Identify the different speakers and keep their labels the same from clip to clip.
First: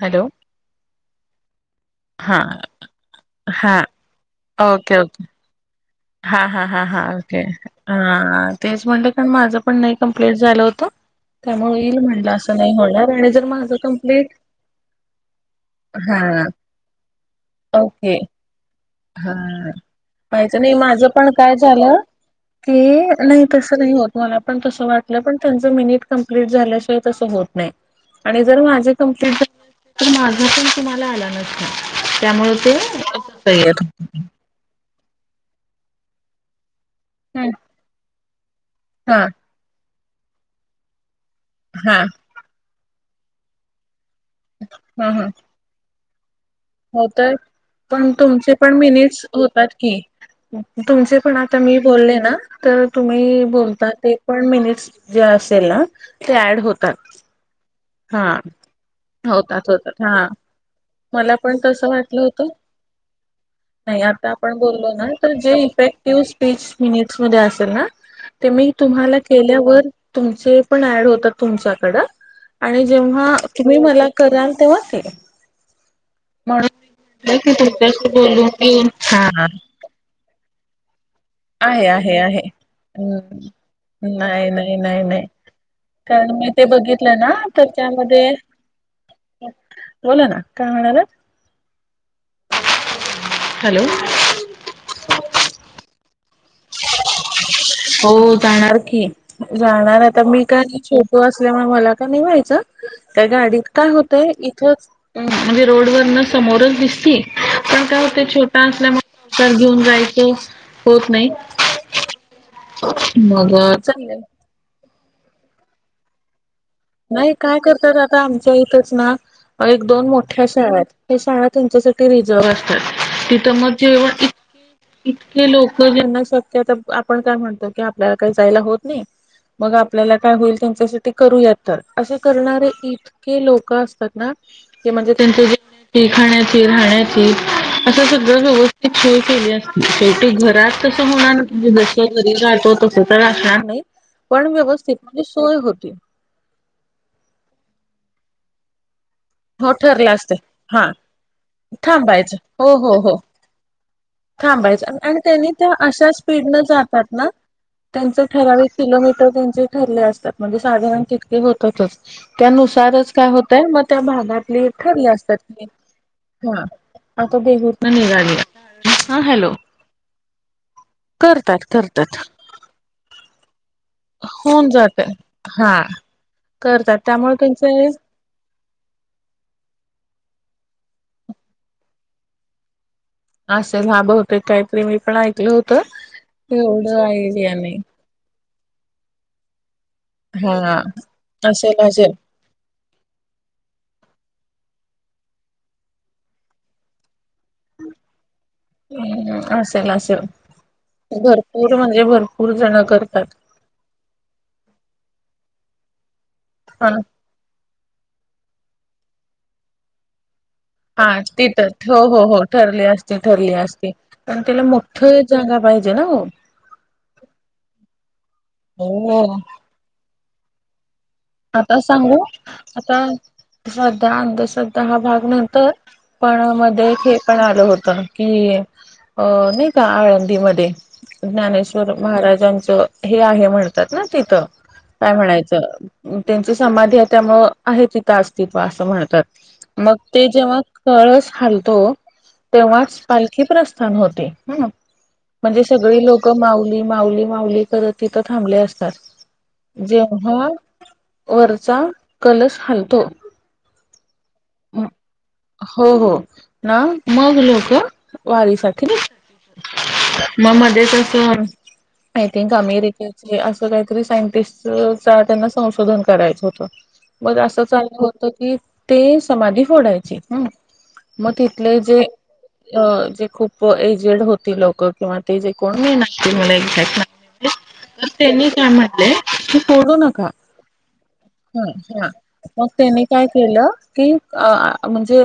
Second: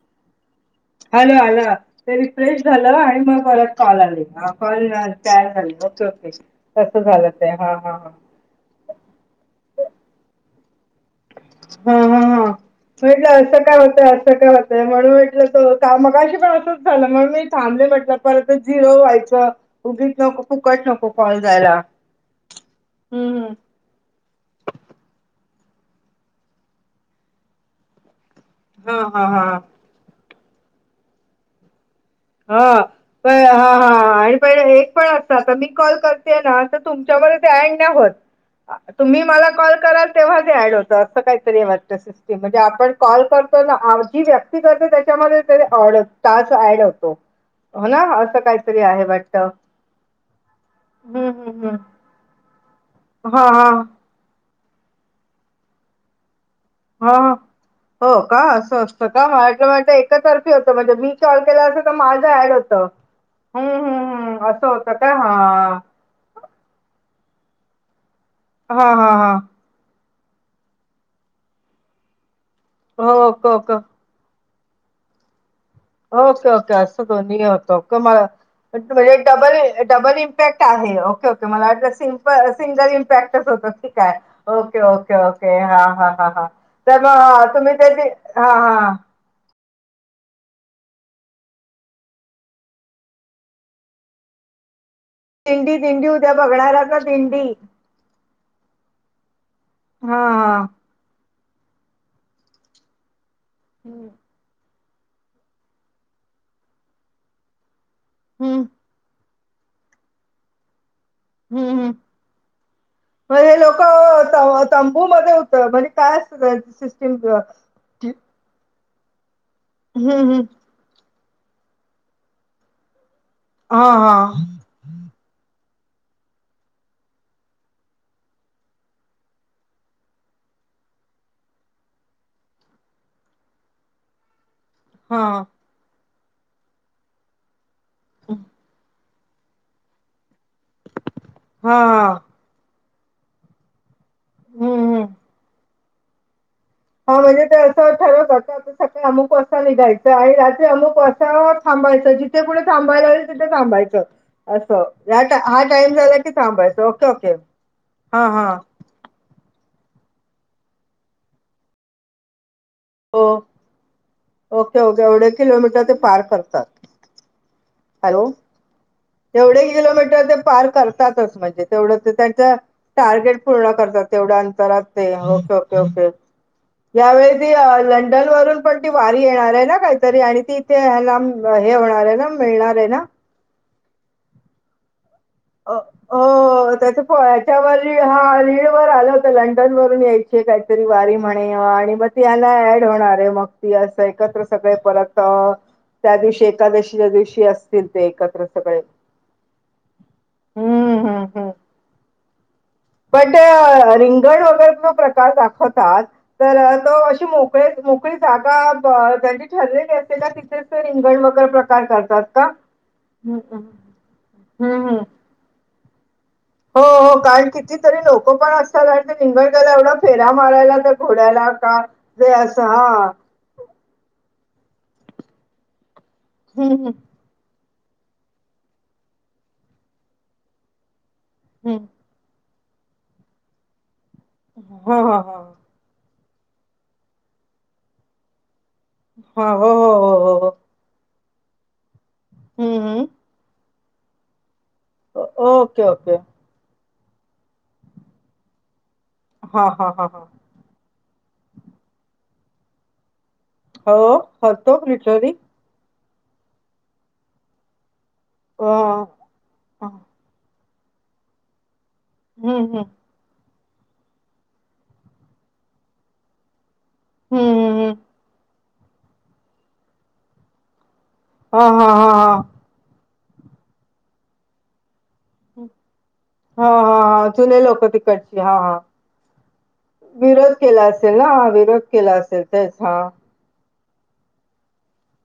Speaker 1: Hello.
Speaker 2: Hello hello. ते
Speaker 1: हा
Speaker 2: refresh झालं आणि म परत
Speaker 1: हा
Speaker 2: कॉल आले हा कॉल
Speaker 1: ओके ओके
Speaker 2: त्या ऍड झाला ओके ओ
Speaker 1: हा हा हा हा ओके हा हा तेच म्हणलं कारण माझं पण नाही कंप्लिट झालं होतं त्यामुळे
Speaker 2: हा
Speaker 1: येईल
Speaker 2: हा
Speaker 1: म्हणलं
Speaker 2: मी
Speaker 1: असं नाही होणार
Speaker 2: म्हटलं
Speaker 1: आणि जर
Speaker 2: असं
Speaker 1: माझं
Speaker 2: काय होतय
Speaker 1: कंप्लीट
Speaker 2: असं काय होतय म्हणून म्हटलं तर
Speaker 1: हा
Speaker 2: मगाशी पण असंच झालं मंग मी थांबले
Speaker 1: ओके
Speaker 2: म्हटलं परत ते झिरो
Speaker 1: हा
Speaker 2: व्हायचं उगीच नको
Speaker 1: पाहिजे
Speaker 2: फुकट नको कॉल जायला.
Speaker 1: कि
Speaker 2: हम्म
Speaker 1: नाही तसं क नाही होत मला पण तस वाटलं पण त्यांच मिनिट कंपलीट झाल्याशिवाय तसं होत नाही. आणि जर माझे
Speaker 2: हम्म हा हा
Speaker 1: कंप्लीट
Speaker 2: हा
Speaker 1: झाला [inaudible] माझा पण तुम्हाला आला नसणार. त्यामुळे
Speaker 2: हा प हा
Speaker 1: ते. [inaudible]
Speaker 2: हा आणि पहिले हे एक पण असतं आता मी कॉल कर ते ना तर तुमच्याकडे
Speaker 1: हा
Speaker 2: ते ऍड नाही होत तुम्ही
Speaker 1: हा
Speaker 2: मला कॉल कराल तेव्हा ते ऍड होत. तर असं काहीतरी वाटतं
Speaker 1: हा
Speaker 2: सिस्टिम म्हणजे आपण कॉल करतो ना आजी वै ती करते त्याच्यामध्ये ते ओड टास्क ऍड
Speaker 1: हो
Speaker 2: होतो.
Speaker 1: तर
Speaker 2: हो ना
Speaker 1: पण
Speaker 2: असं
Speaker 1: तुमचे पण
Speaker 2: काहीतरी आहे
Speaker 1: मिनिट्स
Speaker 2: वाटतं
Speaker 1: होतात की. तुमचे
Speaker 2: हम्म
Speaker 1: पण आता
Speaker 2: हम्म हम्म
Speaker 1: मी बोलले ना तर
Speaker 2: हा
Speaker 1: तुम्ही
Speaker 2: हा
Speaker 1: बोलतात ते पण मिनिट्स जे असेल ना ते ऍड होतात.
Speaker 2: हा हा. हो
Speaker 1: हा
Speaker 2: का असं असतं का मला
Speaker 1: होतात
Speaker 2: वाटलं
Speaker 1: होतात हा
Speaker 2: एकतर्फी होतं म्हणजे मी
Speaker 1: मला
Speaker 2: कॉल
Speaker 1: पण
Speaker 2: केला असं
Speaker 1: तसं
Speaker 2: तर
Speaker 1: वाटलं
Speaker 2: माझा ऍड होतं. हम्म
Speaker 1: नाही
Speaker 2: हम्म
Speaker 1: आता
Speaker 2: हम्म
Speaker 1: आपण
Speaker 2: असं
Speaker 1: बोललो
Speaker 2: होतं
Speaker 1: ना
Speaker 2: का
Speaker 1: तर
Speaker 2: हा
Speaker 1: जे इपेक तीव स्पीच मिनिटस मध्ये असेल ना ते मी
Speaker 2: हा हा
Speaker 1: तुम्हाला
Speaker 2: हा
Speaker 1: केल्यावर तुमचे पण ऍड होतं तुमच्याकडं? आणि
Speaker 2: हो
Speaker 1: जेव्हा
Speaker 2: ओके ओके
Speaker 1: तुम्ही मला कराल तेव्हा ते.
Speaker 2: ओके
Speaker 1: म्हणून
Speaker 2: ओके असं
Speaker 1: म्हटलं
Speaker 2: दोन्ही
Speaker 1: की
Speaker 2: होतं क
Speaker 1: तुमच्याशी
Speaker 2: मला
Speaker 1: बोलून घेऊन हा
Speaker 2: डबल ए डबल इ येत आहे ओके ओ तुम्हाला
Speaker 1: आहे,
Speaker 2: वाटलं
Speaker 1: आहे,
Speaker 2: सिम्प
Speaker 1: आहे.
Speaker 2: सिंगल
Speaker 1: हम्म.
Speaker 2: इम्पॅक्टच होतात कि काय
Speaker 1: नाही, नाही,
Speaker 2: ओके
Speaker 1: नाही,
Speaker 2: ओके
Speaker 1: नाही.
Speaker 2: ओ ते हा हा हा
Speaker 1: कारण
Speaker 2: हा
Speaker 1: मी ते
Speaker 2: तर म
Speaker 1: बघितलं ना
Speaker 2: अ तुम्ही त्याची हा हा
Speaker 1: हो ना काय म्हणालात हॅलो.
Speaker 2: दिंडी दिंडी उद्या बघणार आहेत ना दिंडी.
Speaker 1: हो जाणार की जाणार
Speaker 2: हां
Speaker 1: आता मी काय
Speaker 2: हां
Speaker 1: [unintelligible] तो असल्यामुळे मला का नाय व्हायचं त्या गाडीत काय होतय इथचं उम्म म्हणजे रोडवरनं समोरच दिसती पण काय होते
Speaker 2: हं,
Speaker 1: छोटा असल्यामुळं तर घेऊन जायचं होत नाही.
Speaker 2: हम्म हम्म म
Speaker 1: मग
Speaker 2: हे
Speaker 1: चाललंय
Speaker 2: लोकं तव्हा तंबू मध्ये होतं म्हणजे काय असतं. [unintelligible]
Speaker 1: नाही काय करतात आता आमच्या इथचं ना एक दोन मोठ्या शाळा आहेत. ते साळा त्यांच्यासाठी रिझर्व असतात तिथं मग
Speaker 2: हां
Speaker 1: जेवण.
Speaker 2: हां
Speaker 1: [inaudible] इतके लोक ज्यांना सतत अप आपण काय म्हणतो की आपल्याला काही जायला होत नाही मग आपल्याला काय होईल त्यांच्यासाठी करूया तर असे करणारे इतके लोक असतात ना की म्हणजे
Speaker 2: हां हां
Speaker 1: त्यांचे जे खाण्याची राहण्याची असं सगळं व्यवस्थित सोय केली असते शेवटी घरात तस होणार तजे जस
Speaker 2: हां
Speaker 1: घरी राहातो तसं तर असणार नाहीत, पण
Speaker 2: हं,
Speaker 1: व्यवस्थित म्हणजे सोय होते.
Speaker 2: हो म्हणजे ते असं ठरवता [unintelligible] आम्हु पण तर
Speaker 1: हो
Speaker 2: निघायचं
Speaker 1: ठरलं
Speaker 2: आणि
Speaker 1: असते
Speaker 2: रात्री
Speaker 1: हा
Speaker 2: अमुक असा थांबायचं जिथे कुठे
Speaker 1: हो हो
Speaker 2: थांबायला
Speaker 1: हो
Speaker 2: होईल तिथे थांबायचं. असं
Speaker 1: थांबायचं आणि
Speaker 2: या टा-
Speaker 1: त्यांनी
Speaker 2: हा
Speaker 1: त्या
Speaker 2: टाइम
Speaker 1: अशा
Speaker 2: झाला की
Speaker 1: स्पीडन
Speaker 2: थांबायचं
Speaker 1: जातात
Speaker 2: ओके
Speaker 1: ना
Speaker 2: ओके
Speaker 1: त्यांच
Speaker 2: हा हा
Speaker 1: ठराविक किलोमीटर त्यांचे ठरले असतात म्हणजे साधारण तितके होतातच. त्यानुसारच
Speaker 2: हो
Speaker 1: काय होतय मग त्या भागातली
Speaker 2: ओके ओके
Speaker 1: ठरले
Speaker 2: एवढे
Speaker 1: असतात
Speaker 2: किलोमीटर ते पार
Speaker 1: हा
Speaker 2: करतात
Speaker 1: आता देहूतन
Speaker 2: हॅलो
Speaker 1: निघाली हा हॅलो
Speaker 2: तेवढे किलोमीटर ते पार करतातच
Speaker 1: करतात
Speaker 2: म्हणजे तेवढं ते
Speaker 1: करतात
Speaker 2: त्यांच टार्गेट पूर्ण करतात. तेवढ्यां
Speaker 1: होऊन
Speaker 2: अंतरात
Speaker 1: जातय
Speaker 2: ओके
Speaker 1: हा
Speaker 2: ओके ओके
Speaker 1: करतात त्यामुळे
Speaker 2: यावेळेस
Speaker 1: त्यांचे
Speaker 2: ते डल वरून पण ती वारी येणार आहे ना काहीतरी आणि ती इथे हे होणार आहे ना मिळणार आहे ना
Speaker 1: असेल हा बहुतेक होते काहीतरी मी पण ऐकल होत
Speaker 2: अ हो त्याच
Speaker 1: एवढं [unintelligible] आणि
Speaker 2: याच्यावर हा रील वर आलं होत लंडन वरून यायची
Speaker 1: हा
Speaker 2: काहीतरी वारी म्हणे
Speaker 1: असेल
Speaker 2: आणि
Speaker 1: असेल
Speaker 2: मग ऍड होणार आहे मग ती अस एकत्र सगळे परत त्या दिवशी एकादशीच्या दिवशी असतील ते एकत्र सगळे
Speaker 1: ह् असेल असेल
Speaker 2: हम्म हम्म हम्म
Speaker 1: भरपूर म्हणजे भरपूर जण करतात.
Speaker 2: पण ते रिंगण वैगेरे तो प्रकार दाखवतात तर
Speaker 1: हा
Speaker 2: तो अ मो मोकळी जागा ज्यांची ठरलेली असेल ना ती
Speaker 1: हा तिथ हो हो हो ठरली असते
Speaker 2: हम्म
Speaker 1: ठरली असती
Speaker 2: हम्म
Speaker 1: पण तिला
Speaker 2: हम्म
Speaker 1: मोठं जागा पाहिजे ना हो
Speaker 2: हो हो कारण कितीतरी लोक पण असतात आणि ते
Speaker 1: हो
Speaker 2: रिंगण त्याला एवढ्या फेऱ्या मारायला तर घोड्याला
Speaker 1: आता
Speaker 2: का
Speaker 1: सांगू
Speaker 2: जे अस हा
Speaker 1: आता श्रद्धा अंधश्रद्धा हा भाग नंतर पण
Speaker 2: हम्म
Speaker 1: मध्ये पण आलं होत की अ नाही का आळंदीमध्ये
Speaker 2: हम्म हम्म.
Speaker 1: ज्ञानेश्वर महाराजांचं हे आहे म्हणतात ना तिथं
Speaker 2: हा
Speaker 1: काय म्हणायचं. त्यांची समाधी आहे त्यामुळे आहे तिथं अस्तित्व असं
Speaker 2: हा हा हा हो हो हो हो
Speaker 1: म्हणतात मग ते
Speaker 2: हो
Speaker 1: जेव्हा कळस हालतो
Speaker 2: हम्म
Speaker 1: तेव्हाच
Speaker 2: हम्म
Speaker 1: पालखी प्रस्थान होते ह
Speaker 2: ओ-
Speaker 1: म्हणजे
Speaker 2: ओके
Speaker 1: सगळी
Speaker 2: ओके
Speaker 1: लोकं माऊली, माऊली, माऊली करत तिथं थांबले असतात
Speaker 2: हा हा हा हा
Speaker 1: जेव्हा वरचा कलश हालतो
Speaker 2: हो हरतो [unintelligible]
Speaker 1: हो हो ना मग लोक वारीसाठी
Speaker 2: हम्म
Speaker 1: निघतात. मग मध्येच कसं आय थिंक
Speaker 2: हम्म हम्म
Speaker 1: अमेरिकेत असं काहीतरी सायंटिस्टचं त्यांना संशोधन करायचं होतं मग असं
Speaker 2: हम्म.
Speaker 1: चाललं होत की ते समाधी फोडायची ह मग
Speaker 2: हा
Speaker 1: तिथले
Speaker 2: हा
Speaker 1: जे
Speaker 2: हा हा
Speaker 1: जे खूप एजेड होती लोक, किंवा ते जे कोण मेन असतील मला
Speaker 2: हा
Speaker 1: एक्झॅक्ट
Speaker 2: हा हा
Speaker 1: माहिती नाही.
Speaker 2: जुने लोक
Speaker 1: तर
Speaker 2: तिकडची
Speaker 1: त्यांनी
Speaker 2: हा
Speaker 1: काय
Speaker 2: हा
Speaker 1: म्हटलेय की सोडू नका.
Speaker 2: विरोध केला असेल ना
Speaker 1: हं
Speaker 2: विरोध
Speaker 1: हा
Speaker 2: केला असेल
Speaker 1: मग
Speaker 2: तेच ह
Speaker 1: त्यांनी काय केलं की म्हणजे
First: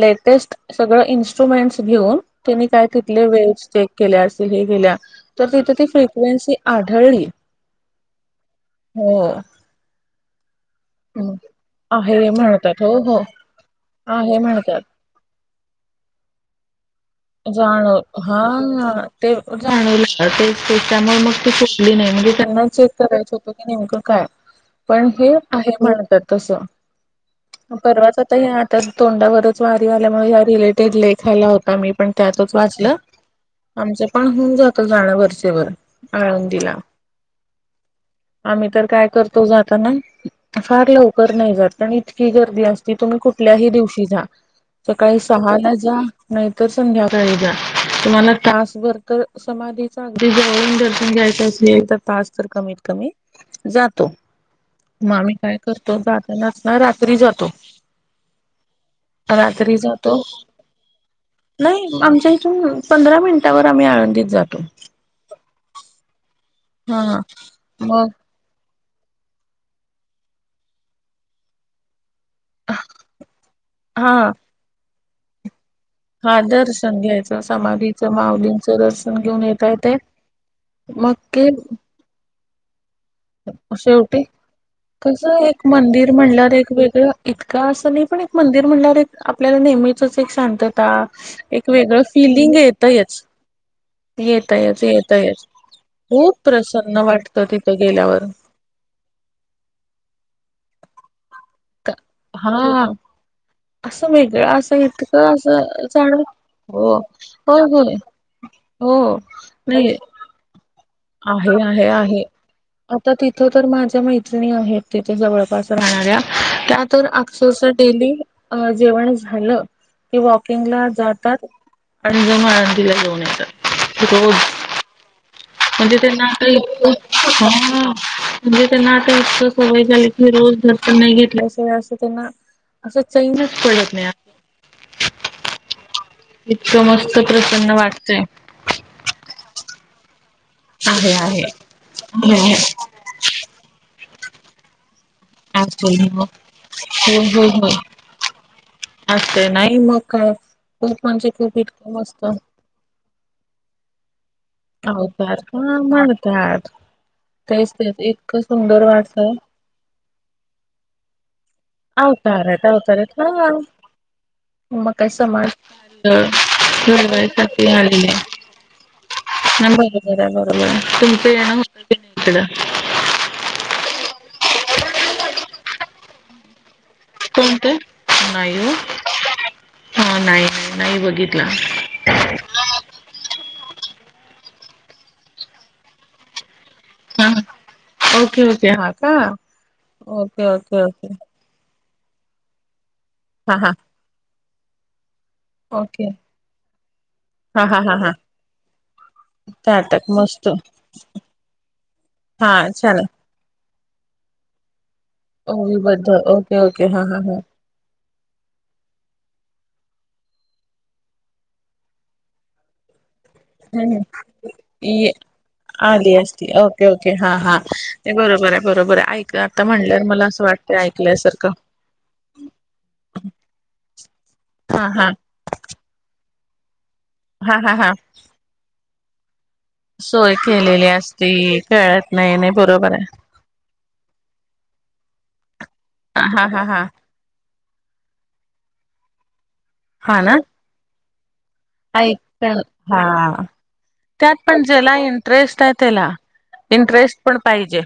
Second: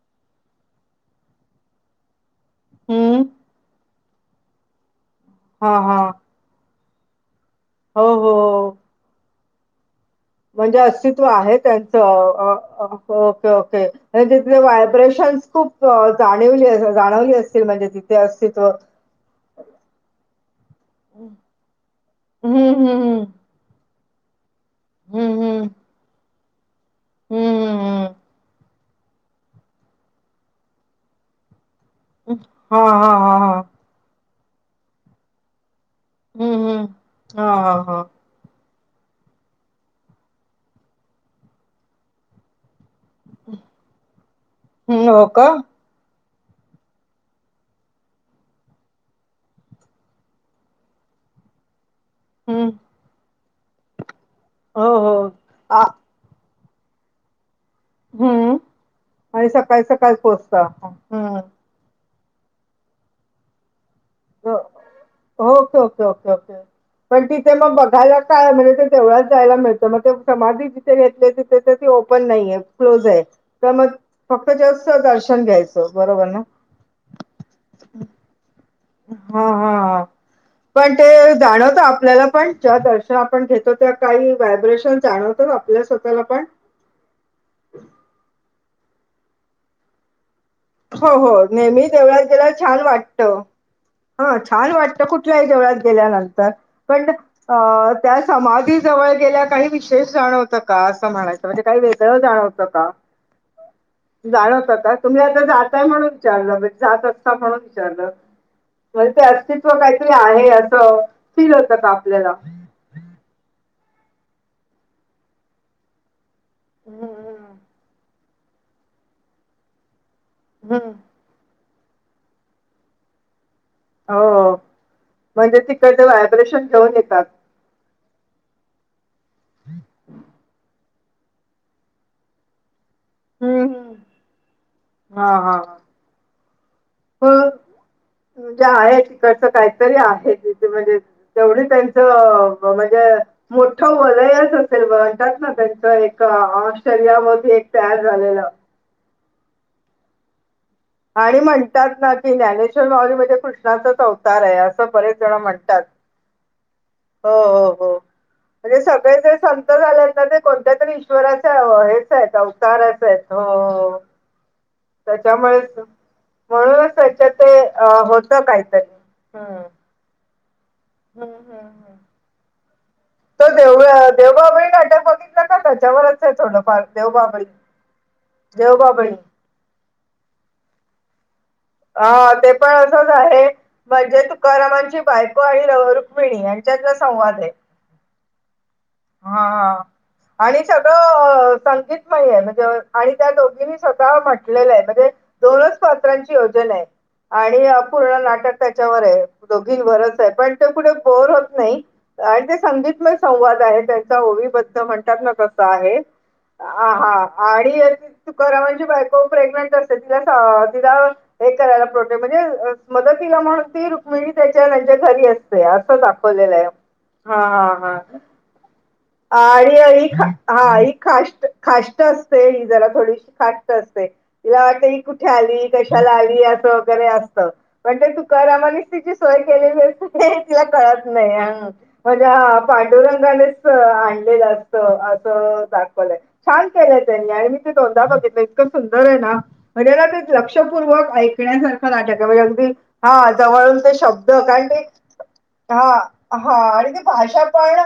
Speaker 1: लेटेस्ट सगळं इन्स्ट्रुमेंट्स घेऊन, त्यांनी काय
Speaker 2: हम्म
Speaker 1: तिथले वे चेक केल्या असल हे केल्या तर तिथे
Speaker 2: हा
Speaker 1: ती
Speaker 2: हा
Speaker 1: फ्रिक्वेन्सी आढळली
Speaker 2: हो हो
Speaker 1: हो
Speaker 2: रथ [unintelligible]
Speaker 1: हं.
Speaker 2: आहे त्यांच
Speaker 1: आहे म्हणतात हो हो
Speaker 2: ओके ओके
Speaker 1: आहे
Speaker 2: तिथले
Speaker 1: म्हणतात
Speaker 2: व्हायब्रेशन् खूप जाणीव नाही अस
Speaker 1: जाणव हा ते जाणवला तेच ते त्यामुळे मग ती सुटली नाही म्हणजे त्याना
Speaker 2: हं,
Speaker 1: चेक
Speaker 2: हं, हं.
Speaker 1: करायच होत की नेमकं काय पण
Speaker 2: हं,
Speaker 1: हे
Speaker 2: हं.
Speaker 1: आहे म्हणतात तस
Speaker 2: हं, हं,
Speaker 1: परवाचता हे आठ त्यात तोंडावरच वारी आल्यामुळे, ह्या रिलेटेड लेख आला होता मी पण
Speaker 2: हं.
Speaker 1: त्यातच
Speaker 2: हां,
Speaker 1: वाचलं
Speaker 2: हां, हां, हां.
Speaker 1: आमचं पण होऊन जात जाणं वरचेवर
Speaker 2: हं,
Speaker 1: आळंदीला.
Speaker 2: हं. हां, हां, हां.
Speaker 1: आम्ही तर काय करतो जाताना फार लवकर नाही जात, कारण इतकी गर्दी असती तुम्ही कुठ कुठल्याही दिवशी जा,
Speaker 2: हं,
Speaker 1: सकाळी
Speaker 2: हो का?
Speaker 1: सहाला जाऊन तर संध्याकाळी जा. तुम्हाला तास भर तर समाधीच अगदी जवळून दर्शन घ्यायचं असेल, तर तास तर
Speaker 2: हं.
Speaker 1: कमीत कमी जातो.
Speaker 2: हो,
Speaker 1: मग
Speaker 2: हो.
Speaker 1: आम्ही काय
Speaker 2: आ
Speaker 1: करतो, जा [unintelligible] रात्री जातो.
Speaker 2: हम्म आणि
Speaker 1: रात्री
Speaker 2: सकाळी सकाळी
Speaker 1: जातो
Speaker 2: पोहोचता हम्म.
Speaker 1: नाही आमच्या इथून पंधरा मिनिटावर आम्ही आळंदीत जातो.
Speaker 2: ओके ओके ओके ओके,
Speaker 1: हा
Speaker 2: पण तिथे मग बघायलाच काय म्हणजे ते तेवढंच जायला मिळतं. मग ते समाधी जिथे घेतली, तिथे ती ओपन नाहीेये क्लोज आहे. तर मग
Speaker 1: हा
Speaker 2: फक्त जास्त दर्शन घ्यायचं. बरोबर
Speaker 1: हा
Speaker 2: ना
Speaker 1: दर्शन घ्यायचं समाधीचं माऊली दर्शन घेऊन
Speaker 2: हा
Speaker 1: येता
Speaker 2: हा
Speaker 1: येतंय.
Speaker 2: हा
Speaker 1: मग की
Speaker 2: आपल्यालापण ज्या दर्शन आपण घेतो, त्या
Speaker 1: शेवटी
Speaker 2: काही व्हायब्रेशन जाणवतो आपल्या स्वतःलापण.
Speaker 1: वेगवेगळं इतकं असं नाही. पण एक मंदिर म्हणल्यावर एक आपल्याला नेहमीचच एक शांत
Speaker 2: हो हो नेहमी देवळात गेल्यावर छान
Speaker 1: येतयच
Speaker 2: वाटतं. हा छान
Speaker 1: येतयच
Speaker 2: वाटत
Speaker 1: येतयच
Speaker 2: कुठल्याही देवळात
Speaker 1: खूप
Speaker 2: गेल्यानंतर.
Speaker 1: प्रसन्न
Speaker 2: पण
Speaker 1: वाटतं
Speaker 2: अ
Speaker 1: तिथं
Speaker 2: त्या
Speaker 1: गेल्यावर
Speaker 2: समाधी जवळ गेल्या, काही विशेष जाणवतं का असं म्हणायचं म्हणजे काही वेगळं जाणवत
Speaker 1: हा
Speaker 2: का?
Speaker 1: असं वेगळं
Speaker 2: जाणवता
Speaker 1: असं
Speaker 2: का तुम्ही
Speaker 1: इतकं
Speaker 2: आधी
Speaker 1: असं
Speaker 2: राहताय म्हणून
Speaker 1: जाण
Speaker 2: विचारलं.
Speaker 1: हो
Speaker 2: जात असता म्हणून
Speaker 1: होय होय
Speaker 2: विचारलं.
Speaker 1: हो
Speaker 2: म्हणजे ते अस्तित्व
Speaker 1: नाही
Speaker 2: काहीतरी ते आहे असं फील
Speaker 1: आहे
Speaker 2: होत
Speaker 1: आहे
Speaker 2: का
Speaker 1: आहे
Speaker 2: आपल्याला?
Speaker 1: आता तिथं तर माझ्या मैत्रिणी आहेत, तिथं जवळपास. राहणाऱ्या त्या
Speaker 2: हं,
Speaker 1: तर [unintelligible] डेली अ जेवण झालं. ते
Speaker 2: हं,
Speaker 1: वॉकिंगला
Speaker 2: हं.
Speaker 1: जातात आणि जाऊन मारुतीला जाऊन येतात रोज.
Speaker 2: हो, म्हणजे तिकड ते
Speaker 1: त्यांना आता
Speaker 2: व्हायब्रेशन
Speaker 1: इतकं
Speaker 2: घेऊन येतात.
Speaker 1: हा. म्हणजे त्यांना आता इतक सवय झाली फिरून, जर त्यांना घेतल्यास ते असं त्यांना असं चैनच
Speaker 2: हं,
Speaker 1: पडत
Speaker 2: हं.
Speaker 1: नाही.
Speaker 2: हां, हां.
Speaker 1: इतकं मन [unintelligible] प्रसन्न वाटतय.
Speaker 2: ते आहे तिकडचं काहीतरी आहे. तिथं म्हणजे
Speaker 1: आहे आहे
Speaker 2: तेवढी त्यांचं म्हणजे मोठं वलयच असेल मग, म्हणतात ना त्यांच
Speaker 1: हो
Speaker 2: एका
Speaker 1: हो हो
Speaker 2: आश्चर्यामध्ये
Speaker 1: हो
Speaker 2: त्या झालेला.
Speaker 1: असते नाही मग काय खूप म्हणजे
Speaker 2: आणि
Speaker 1: खूप इतकं
Speaker 2: म्हणतात ना
Speaker 1: मस्त
Speaker 2: की, ज्ञानेश्वर माऊली म्हणजे कृष्णाचाच अवतार आहे असं. असं बरेचजण
Speaker 1: अवतार हा
Speaker 2: म्हणतात.
Speaker 1: म्हणतात
Speaker 2: हो हो
Speaker 1: तेच
Speaker 2: हो,
Speaker 1: तेच इतकं
Speaker 2: म्हणजे
Speaker 1: सुंदर
Speaker 2: सगळेच
Speaker 1: वाटतंय
Speaker 2: जण सांग असं झाल्यात ना ते कोणत्या तरी ईश्वराच्या हेच आहेत,
Speaker 1: अवतार अवतार
Speaker 2: अवतारच आहेत
Speaker 1: हा
Speaker 2: हो.
Speaker 1: मग काय समाज
Speaker 2: त्याच्यामुळेच म्हणूनच त्याच्या ते
Speaker 1: घडवायसाठी
Speaker 2: अ
Speaker 1: आलेले
Speaker 2: होतं काहीतरी हम्म.
Speaker 1: बर हाय बघा. तुमचं
Speaker 2: हम्म
Speaker 1: येणं होतं की नाही इकडं?
Speaker 2: देवळ देवबाभळी काट्या बघितला का, त्याच्यावरच आहे थोडंफार. देवबाभळी
Speaker 1: कोणतं नाही ओ
Speaker 2: देवबाभळी
Speaker 1: हा नाही, नाही बघितला.
Speaker 2: आ ते पण असंच आहे. म्हणजे तुकारामांची बायको आणि रुक्मिणी यांच्यातला
Speaker 1: हा
Speaker 2: संवाद आहे.
Speaker 1: ओके ओके का
Speaker 2: हा हा
Speaker 1: ओके
Speaker 2: आणि
Speaker 1: ओके ओके
Speaker 2: सगळं संगीत नाही आहे, म्हणजे आणि त्या
Speaker 1: हा हा.
Speaker 2: तुका म्हटलेलं आहे म्हणजे
Speaker 1: ओके
Speaker 2: नियोजन आहे. आणि
Speaker 1: हा हा हा हा
Speaker 2: पूर्ण नाटक त्याच्यावर आहे
Speaker 1: ताटक
Speaker 2: दोघेंवरच आहे
Speaker 1: मस्त
Speaker 2: पण ते पुढे बोर होत नाही. आणि
Speaker 1: हा
Speaker 2: ते
Speaker 1: चालेल
Speaker 2: संगीतमय संवाद आहे त्यांचा ओवीबद्ध म्हण त्यातन तसं
Speaker 1: ओवी
Speaker 2: आहे
Speaker 1: बद्दल ओके ओके हा हा हा
Speaker 2: आणि तुकारामांची म्हणजे बायको प्रेग्नेंट असते तिला तिला हे करायला प्रोटे म्हणजे मदतीला म्हणून ती रुक्मिणी त्याच्या त्यांच्या
Speaker 1: ये
Speaker 2: घरी असते असं
Speaker 1: आली असती
Speaker 2: दाखवलेलं आहे
Speaker 1: ओके ओके
Speaker 2: हा हां हां
Speaker 1: बरोबर आहे, बरोबर आहे. ऐक आता
Speaker 2: आणि
Speaker 1: म्हणल्यावर
Speaker 2: ह ख
Speaker 1: मला असं
Speaker 2: हा
Speaker 1: वाटतं
Speaker 2: ह खाष्ट
Speaker 1: ऐकल्यासारखं
Speaker 2: खाष्ट असते ही जरा थोडीशी खाष्ट असते. तिला वाटत
Speaker 1: हा
Speaker 2: ही
Speaker 1: हा
Speaker 2: कुठे आली कशाला आली असं वगैरे असतं
Speaker 1: हा हा हा
Speaker 2: पण तुकारामांनीच करा मग तिची सोय केली
Speaker 1: सोय
Speaker 2: तिला
Speaker 1: केलेली
Speaker 2: कळत नाही
Speaker 1: असती
Speaker 2: अ
Speaker 1: कळत नाही नाही
Speaker 2: माझ्या
Speaker 1: बरोबर आहे
Speaker 2: पांडुरंगाने आणलेल असत अस दाखवलंय
Speaker 1: हा हा
Speaker 2: छान
Speaker 1: हा
Speaker 2: केलं. मी दोनदा बघितलं इतकं सुंदर आहे ना म्हणजेला
Speaker 1: हा
Speaker 2: ते
Speaker 1: ना
Speaker 2: लक्षपूर्वक ऐकण्या नाटक म्हणजे अगदी हा जवळून ते शब्द
Speaker 1: त्यात पण
Speaker 2: कारण ते
Speaker 1: ज्याला इंटरेस्ट आहे
Speaker 2: हा
Speaker 1: त्याला
Speaker 2: हा आणि ती
Speaker 1: इंटरेस्ट
Speaker 2: भाषा
Speaker 1: पाहिजे
Speaker 2: पण,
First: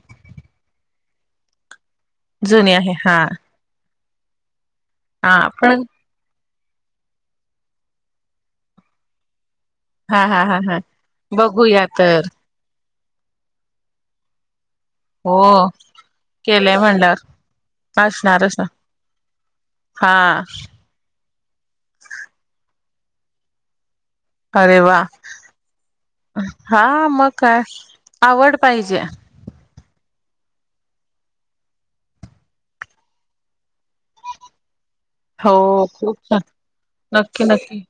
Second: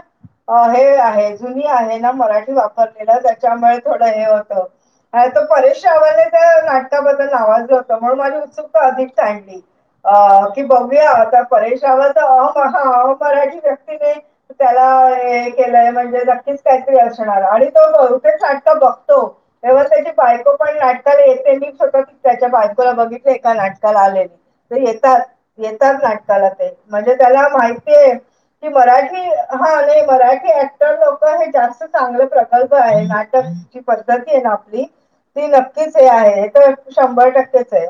Speaker 2: हे आहे जुनी आहे ना मराठी
Speaker 1: जुनी
Speaker 2: वापर
Speaker 1: आहे हा
Speaker 2: केलं त्याच्यामुळे थोडं हे होतं. अरे
Speaker 1: हा
Speaker 2: तो
Speaker 1: पण
Speaker 2: परेश रावल आहे ना. त्या नाटकाबद्दल आवाज ही होता म्हणून माझी उत्सुकता अधिक चांडली. अ
Speaker 1: हा हा हा
Speaker 2: की
Speaker 1: हा
Speaker 2: बघूया आता परेश रावळ तर अ हा अमराठी व्यक्तीने त्याला
Speaker 1: हो
Speaker 2: हे केलंय म्हणजे नक्कीच
Speaker 1: केलंय
Speaker 2: काहीतरी
Speaker 1: म्हणल्यावर
Speaker 2: असणार आणि तो बहुतेक नाटकं
Speaker 1: असणारच ना
Speaker 2: सारखं बघतो. तेव्हा त्याची
Speaker 1: हा
Speaker 2: बायको पण नाटकाला येते. मी स्वतः त्याच्या बायकोला बघितलय एका नाटकाला आलेली.
Speaker 1: अरे
Speaker 2: ते
Speaker 1: वा!
Speaker 2: येतात येतात नाटकाला ते
Speaker 1: हा
Speaker 2: म्हणजे
Speaker 1: मग
Speaker 2: त्याला
Speaker 1: काय
Speaker 2: माहिती आहे
Speaker 1: आवड
Speaker 2: की
Speaker 1: पाहिजे.
Speaker 2: मराठी हा नाही मराठ सत्तर लोक हे जास्त चांगलं प्रकल्प आहे नाटक जी पद्धती आहे ना आपली. ती
Speaker 1: हो
Speaker 2: नक्कीच हे
Speaker 1: खूप छान
Speaker 2: आहे तर शंभर
Speaker 1: नक्की
Speaker 2: टक्केच
Speaker 1: नक्की
Speaker 2: आहे.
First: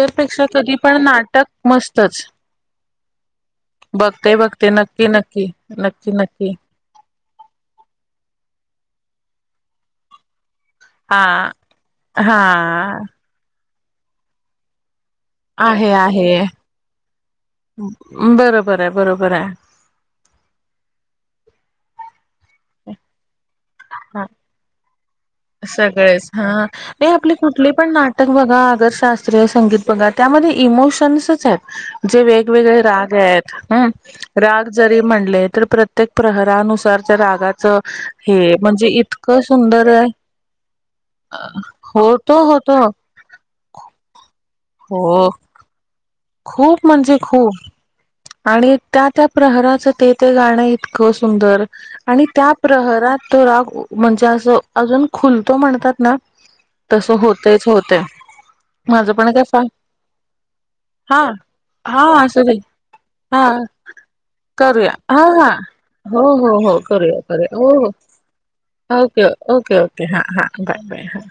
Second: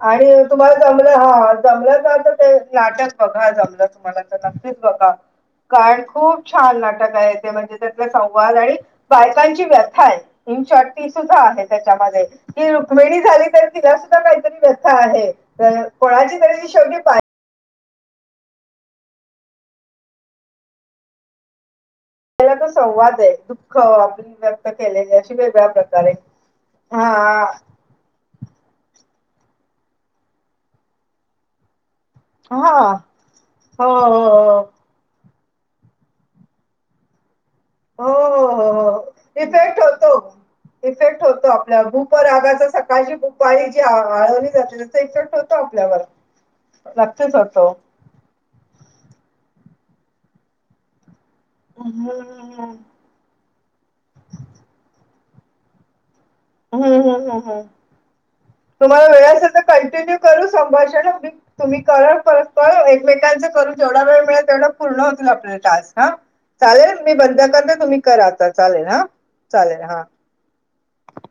Speaker 2: आणि तुम्हाला
Speaker 1: कधी पण
Speaker 2: जमलं
Speaker 1: नाटक
Speaker 2: हा
Speaker 1: मस्तच.
Speaker 2: जमलाच तर ते नाटक बघा हा जमलं जमलं
Speaker 1: बघते
Speaker 2: तर
Speaker 1: बघते
Speaker 2: नक्कीच
Speaker 1: नक्की
Speaker 2: बघा
Speaker 1: नक्की
Speaker 2: कारण
Speaker 1: नक्की
Speaker 2: खूप
Speaker 1: नक्की
Speaker 2: छान छान नाटक आहे ते म्हणजे त्यातला संवाद आणि बायकांची व्यथा आहे. इन शॉटी
Speaker 1: हा
Speaker 2: सुद्धा आहे त्याच्यामध्ये की
Speaker 1: हा.
Speaker 2: रुकमिणी झाली तरी, तिला सुद्धा काहीतरी व्यथा आहे
Speaker 1: आहे आहे
Speaker 2: कोणाची तरी शेवटी बा
Speaker 1: बरोबर आहे बरोबर आहे.
Speaker 2: पहीला तो संवाद आहे दुःख आप
Speaker 1: हा.
Speaker 2: व्यक्त केलेल अस
Speaker 1: सगळेच हा नाही आपली कुठली पण नाट नाटक बघा अगर, शास्त्रीय संगीत बघा त्यामध्ये इमोशन्सच आहेत. जे
Speaker 2: हा
Speaker 1: वेगवेगळे राग आहेत
Speaker 2: हो
Speaker 1: हम्
Speaker 2: हो हो
Speaker 1: राग जरी म्हणले तर प्रत्येक प्रहरानुसार त्या रागाच
Speaker 2: हो हो
Speaker 1: हे
Speaker 2: हो
Speaker 1: म्हणजे
Speaker 2: हो
Speaker 1: इतकं
Speaker 2: इफेक्ट
Speaker 1: सुंदर आहे.
Speaker 2: होतो. इफेक्ट होतो आपल्या भूप
Speaker 1: होतो
Speaker 2: रागाचा
Speaker 1: होतो
Speaker 2: सकाळची भुपाळी जी आळवणी जाते त्याचा
Speaker 1: हो
Speaker 2: इफेक्ट होतो. आपल्यावर
Speaker 1: खूप म्हणजे
Speaker 2: नक्कीच
Speaker 1: खूप
Speaker 2: होतो.
Speaker 1: आणि त्या त्या प्रहराचं ते ते गाणं इतकं सुंदर!
Speaker 2: हम्म
Speaker 1: आणि त्या
Speaker 2: हम्म
Speaker 1: प्रहरात तो राग म्हणजे असं अजून खुलतो म्हणतात ना,
Speaker 2: हम्म..
Speaker 1: तसं
Speaker 2: हम्म.. हम्म.. हम्
Speaker 1: होतेच होते
Speaker 2: तुम्हाला
Speaker 1: माझं
Speaker 2: वेळ
Speaker 1: पण काय
Speaker 2: असेल तर
Speaker 1: फार
Speaker 2: कंटिन्यू करू संभाष
Speaker 1: हा..
Speaker 2: तुम्ही
Speaker 1: हा
Speaker 2: करा
Speaker 1: असू
Speaker 2: परत
Speaker 1: दे
Speaker 2: परत
Speaker 1: हा
Speaker 2: एकमेकांचं करून जेवढा वेळ मिळेल तेवढं
Speaker 1: करूया
Speaker 2: पूर्ण
Speaker 1: हा
Speaker 2: होतील
Speaker 1: हा
Speaker 2: आपले टास्क. हा
Speaker 1: हो हो हो
Speaker 2: चालेल मी
Speaker 1: करूया
Speaker 2: बंद
Speaker 1: करूया हो
Speaker 2: करते
Speaker 1: हो
Speaker 2: तुम्ही करा आता चालेल हा
Speaker 1: ओके ओके
Speaker 2: चालेल हा.
Speaker 1: ओके हां बाय बाय हा